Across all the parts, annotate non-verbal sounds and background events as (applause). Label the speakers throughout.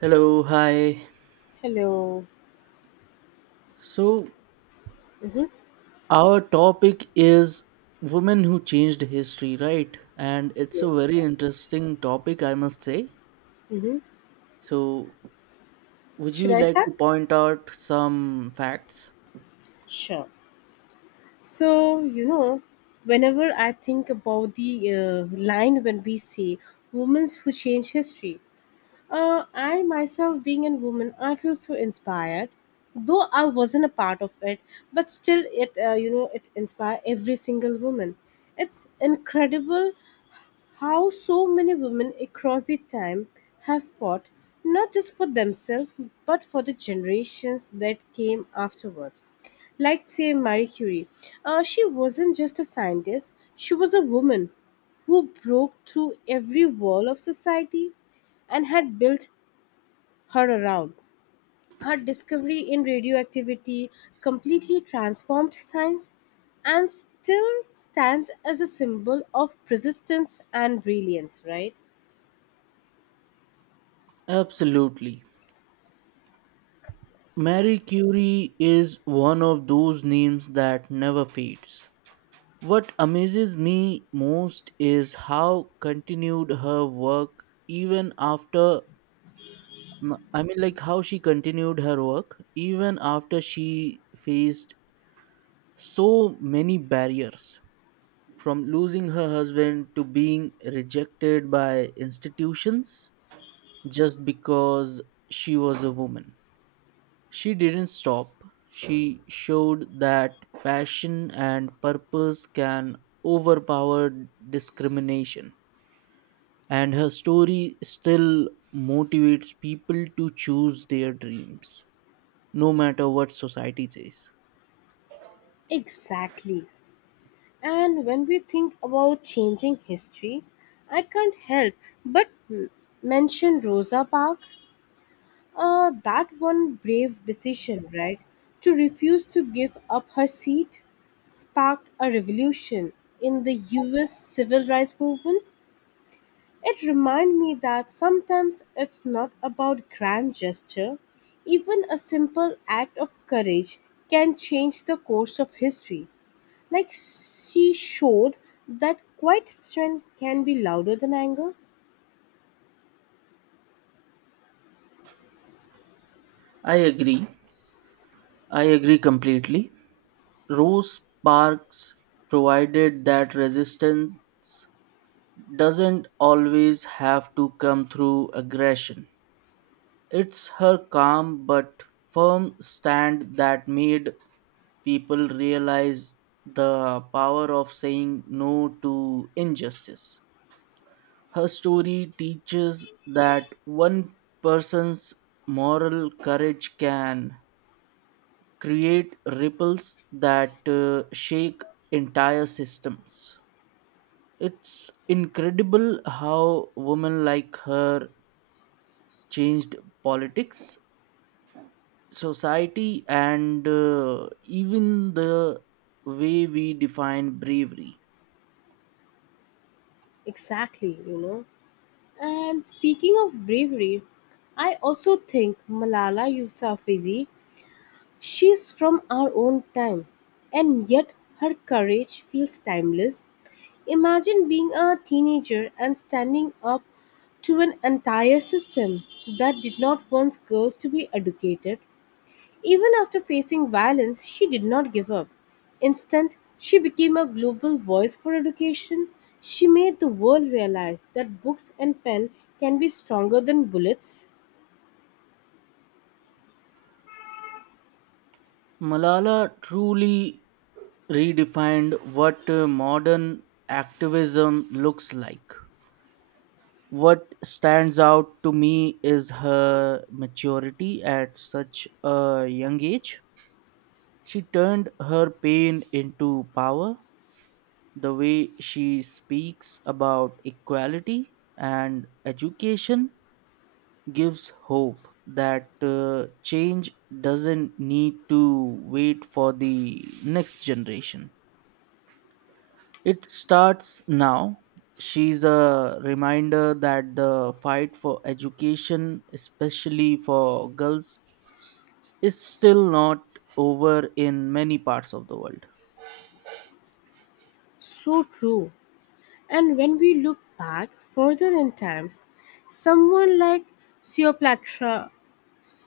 Speaker 1: Hello, hi.
Speaker 2: Hello.
Speaker 1: So,
Speaker 2: Mm-hmm.
Speaker 1: our topic is women who changed history, right? And it's a
Speaker 2: Yes,
Speaker 1: very
Speaker 2: exactly.
Speaker 1: interesting topic, I must say.
Speaker 2: Mm-hmm.
Speaker 1: So, would
Speaker 2: Should
Speaker 1: you
Speaker 2: I
Speaker 1: like
Speaker 2: start?
Speaker 1: to point out some facts?
Speaker 2: Sure. So, whenever I think about the line when we say women who change history, I myself being a woman, I feel so inspired. Though I wasn't a part of it, but still, it it inspire every single woman. It's incredible how so many women across the time have fought not just for themselves but for the generations that came afterwards. Like, say, Marie Curie. She wasn't just a scientist, she was a woman who broke through every wall of society and had built her around. Her discovery in radioactivity completely transformed science and still stands as a symbol of persistence and brilliance, right?
Speaker 1: Absolutely. Marie Curie is one of those names that never fades. What amazes me most is how continued her work even after how she continued her work even after she faced so many barriers, from losing her husband to being rejected by institutions just because she was a woman. She didn't stop. She showed that passion and purpose can overpower discrimination. And her story still motivates people to choose their dreams, no matter what society says.
Speaker 2: Exactly. And when we think about changing history, I can't help but mention Rosa Parks. That one brave decision, right, to refuse to give up her seat sparked a revolution in the US civil rights movement. It reminded me that sometimes it's not about grand gesture, even a simple act of courage can change the course of history. Like she showed that quiet strength can be louder than anger.
Speaker 1: I agree. I agree completely. Rose Parks provided that resistance doesn't always have to come through aggression. It's her calm but firm stand that made people realize the power of saying no to injustice. Her story teaches that one person's moral courage can create ripples that shake entire systems. It's incredible how women like her changed politics, society, and even the way we define bravery.
Speaker 2: Exactly, And speaking of bravery, I also think Malala Yousafzai, she's from our own time, and yet her courage feels timeless. Imagine being a teenager and standing up to an entire system that did not want girls to be educated. Even after facing violence, she did not give up. Instead, she became a global voice for education. She made the world realize that books and pen can be stronger than bullets.
Speaker 1: Malala truly redefined what modern activism looks like. What stands out to me is her maturity at such a young age. She turned her pain into power. The way she speaks about equality and education gives hope that change doesn't need to wait for the next generation. It starts now. She's a reminder that the fight for education, especially for girls, is still not over in many parts of the world.
Speaker 2: So true. And when we look back further in times, someone like Cleopatra,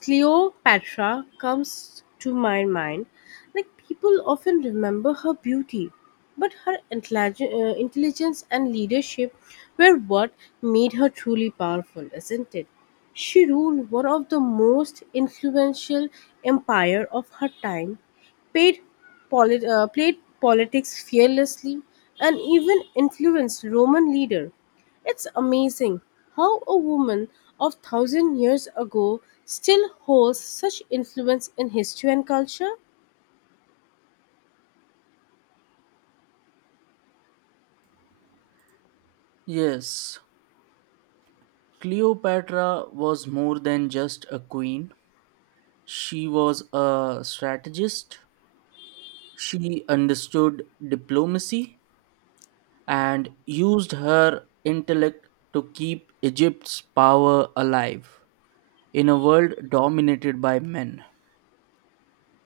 Speaker 2: Cleopatra comes to my mind. Like people often remember her beauty, but her intelligence and leadership were what made her truly powerful, isn't it? She ruled one of the most influential empire of her time paid played politics fearlessly, and even influenced Roman leader. It's amazing how a woman of thousand years ago still holds such influence in history and culture.
Speaker 1: Yes, Cleopatra was more than just a queen. She was a strategist. She understood diplomacy and used her intellect to keep Egypt's power alive in a world dominated by men.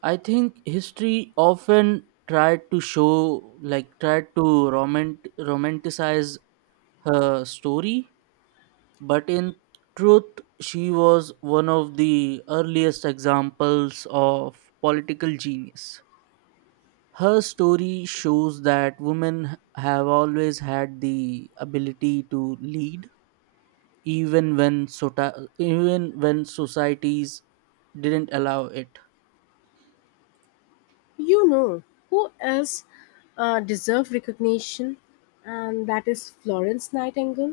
Speaker 1: I think history often tried to show, like, tried to romanticize her story, but in truth, she was one of the earliest examples of political genius. Her story shows that women have always had the ability to lead, even when, even when societies didn't allow it.
Speaker 2: You know who else deserved recognition, and that is Florence Nightingale.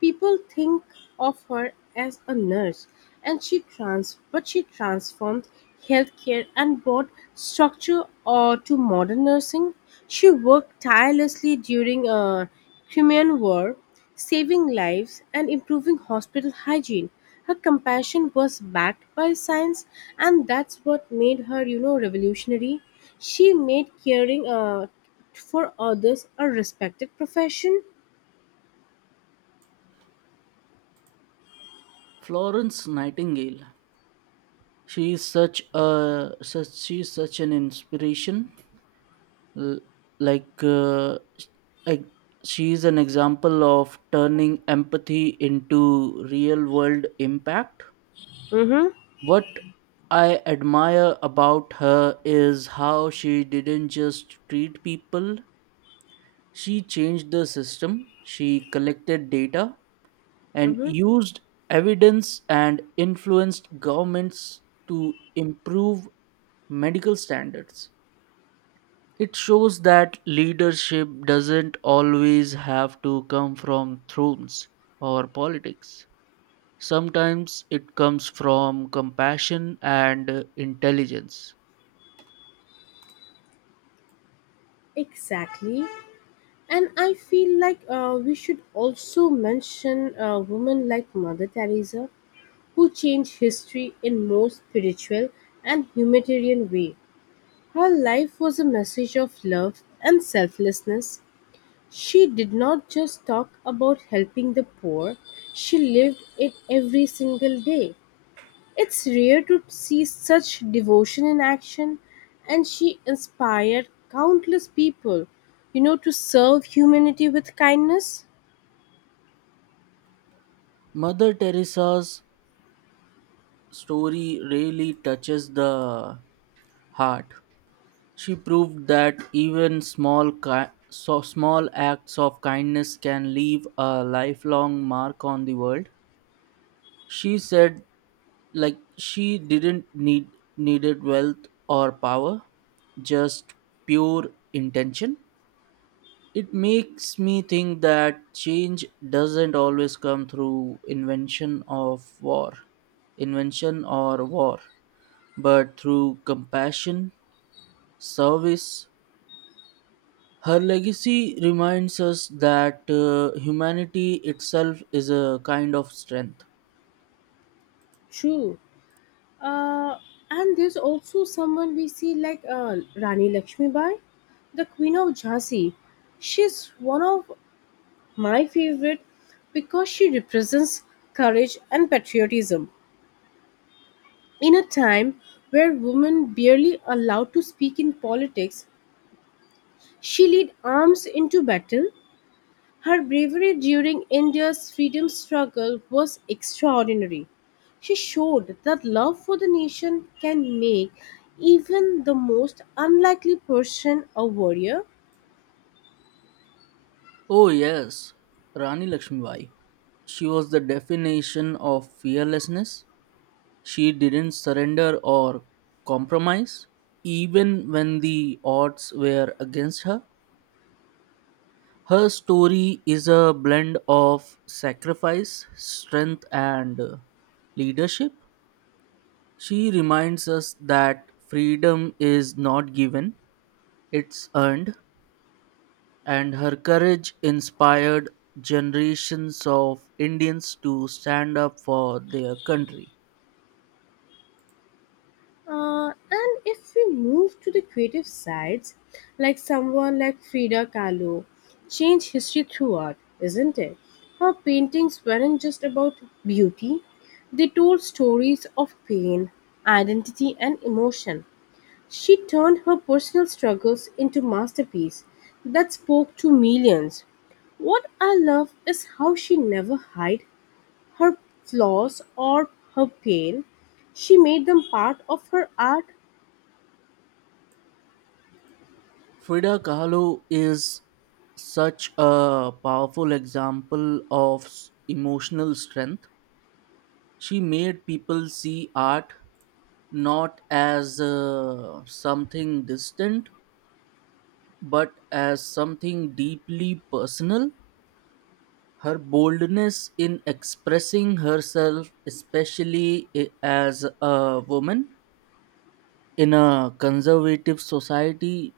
Speaker 2: People think of her as a nurse, and but she transformed healthcare and brought structure to modern nursing. She worked tirelessly during a Crimean War, saving lives and improving hospital hygiene. Her compassion was backed by science, and that's what made her, revolutionary. She made caring for others a respected profession.
Speaker 1: Florence Nightingale. She is such an inspiration. L- Like, uh, like, she is an example of turning empathy into real world impact.
Speaker 2: Mm-hmm.
Speaker 1: What I admire about her is how she didn't just treat people. She changed the system. She collected data and
Speaker 2: Mm-hmm.
Speaker 1: used evidence and influenced governments to improve medical standards. It shows that leadership doesn't always have to come from thrones or politics. Sometimes it comes from compassion and intelligence.
Speaker 2: Exactly. And I feel like we should also mention a woman like Mother Teresa, who changed history in more spiritual and humanitarian way. Her life was a message of love and selflessness. She did not just talk about helping the poor, she lived it every single day. It's rare to see such devotion in action, and she inspired countless people, to serve humanity with kindness.
Speaker 1: Mother Teresa's story really touches the heart. She proved that even so small acts of kindness can leave a lifelong mark on the world. She said, like, she didn't needed wealth or power, just pure intention. It makes me think that change doesn't always come through invention or war, but through compassion, service. Her legacy reminds us that humanity itself is a kind of strength.
Speaker 2: True. Uh, and there's also someone we see like Rani Lakshmibai, the Queen of Jhansi. She's one of my favorite because she represents courage and patriotism. In a time where women barely allowed to speak in politics, she led arms into battle. Her bravery during India's freedom struggle was extraordinary. She showed that love for the nation can make even the most unlikely person a warrior.
Speaker 1: Oh, yes, Rani Lakshmibai. She was the definition of fearlessness. She didn't surrender or compromise, even when the odds were against her. Her story is a blend of sacrifice, strength, and leadership. She reminds us that freedom is not given, it's earned, and her courage inspired generations of Indians to stand up for their country.
Speaker 2: And if we move to the creative sides, like someone like Frida Kahlo, change history through art, isn't it? Her paintings weren't just about beauty, they told stories of pain, identity, and emotion. She turned her personal struggles into masterpieces that spoke to millions. What I love is how she never hid her flaws or her pain. She made them part of her art.
Speaker 1: Frida Kahlo is such a powerful example of emotional strength. She made people see art not as something distant but as something deeply personal. Her boldness in expressing herself, especially as a woman in a conservative society,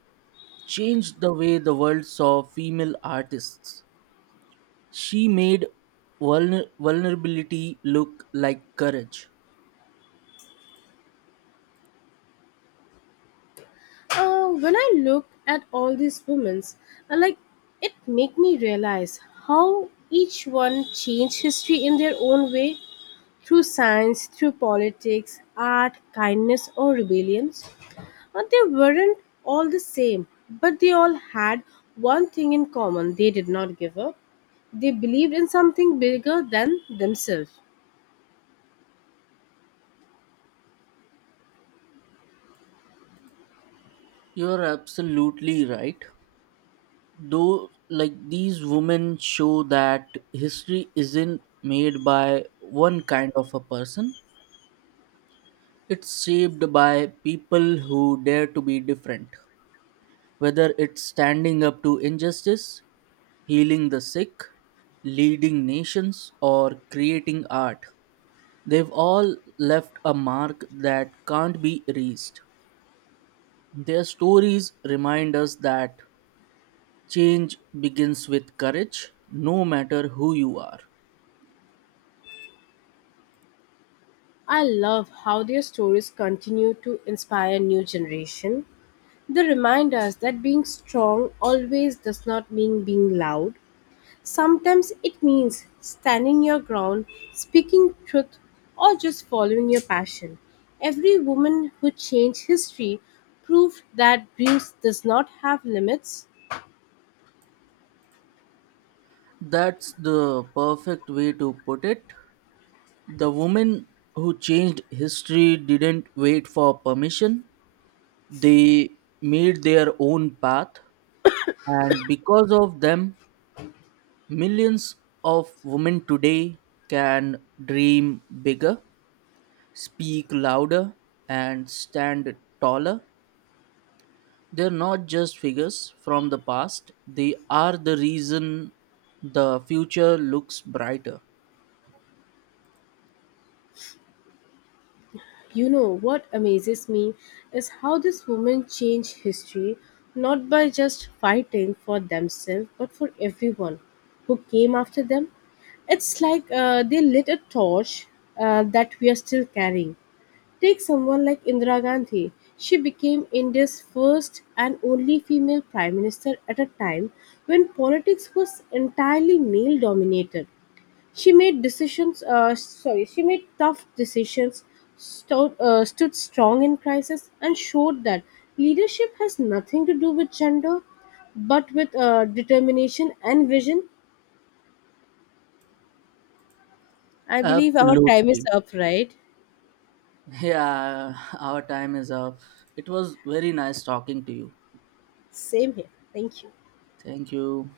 Speaker 1: changed the way the world saw female artists. She made vulnerability look like courage.
Speaker 2: When I look at all these women, I like it make me realize how each one changed history in their own way through science, through politics, art, kindness, or rebellions. And they weren't all the same, but they all had one thing in common: they did not give up. They believed in something bigger than themselves.
Speaker 1: You're absolutely right. Though, like, these women show that history isn't made by one kind of a person. It's shaped by people who dare to be different, whether it's standing up to injustice, healing the sick, leading nations, or creating art. They've all left a mark that can't be erased. Their stories remind us that change begins with courage, no matter who you are.
Speaker 2: I love how their stories continue to inspire new generation. They remind us that being strong always does not mean being loud. Sometimes it means standing your ground, speaking truth, or just following your passion. Every woman who changed history proved that Bruce does not have limits.
Speaker 1: That's the perfect way to put it. The woman who changed history didn't wait for permission. They made their own path, and because of them, millions of women today can dream bigger, speak louder, and stand taller. They're not just figures from the past, they are the reason the future looks brighter.
Speaker 2: You know what amazes me is how this woman changed history not by just fighting for themselves but for everyone who came after them. It's like they lit a torch that we are still carrying. Take someone like Indira Gandhi. She became India's first and only female prime minister at a time when politics was entirely male dominated. She made tough decisions, stood strong in crisis, and showed that leadership has nothing to do with gender, but with determination and vision. I believe our time is
Speaker 1: Absolutely.
Speaker 2: up, right?
Speaker 1: Yeah, (laughs) our time is up. It was very nice talking to you.
Speaker 2: Same here. Thank you.
Speaker 1: Thank you.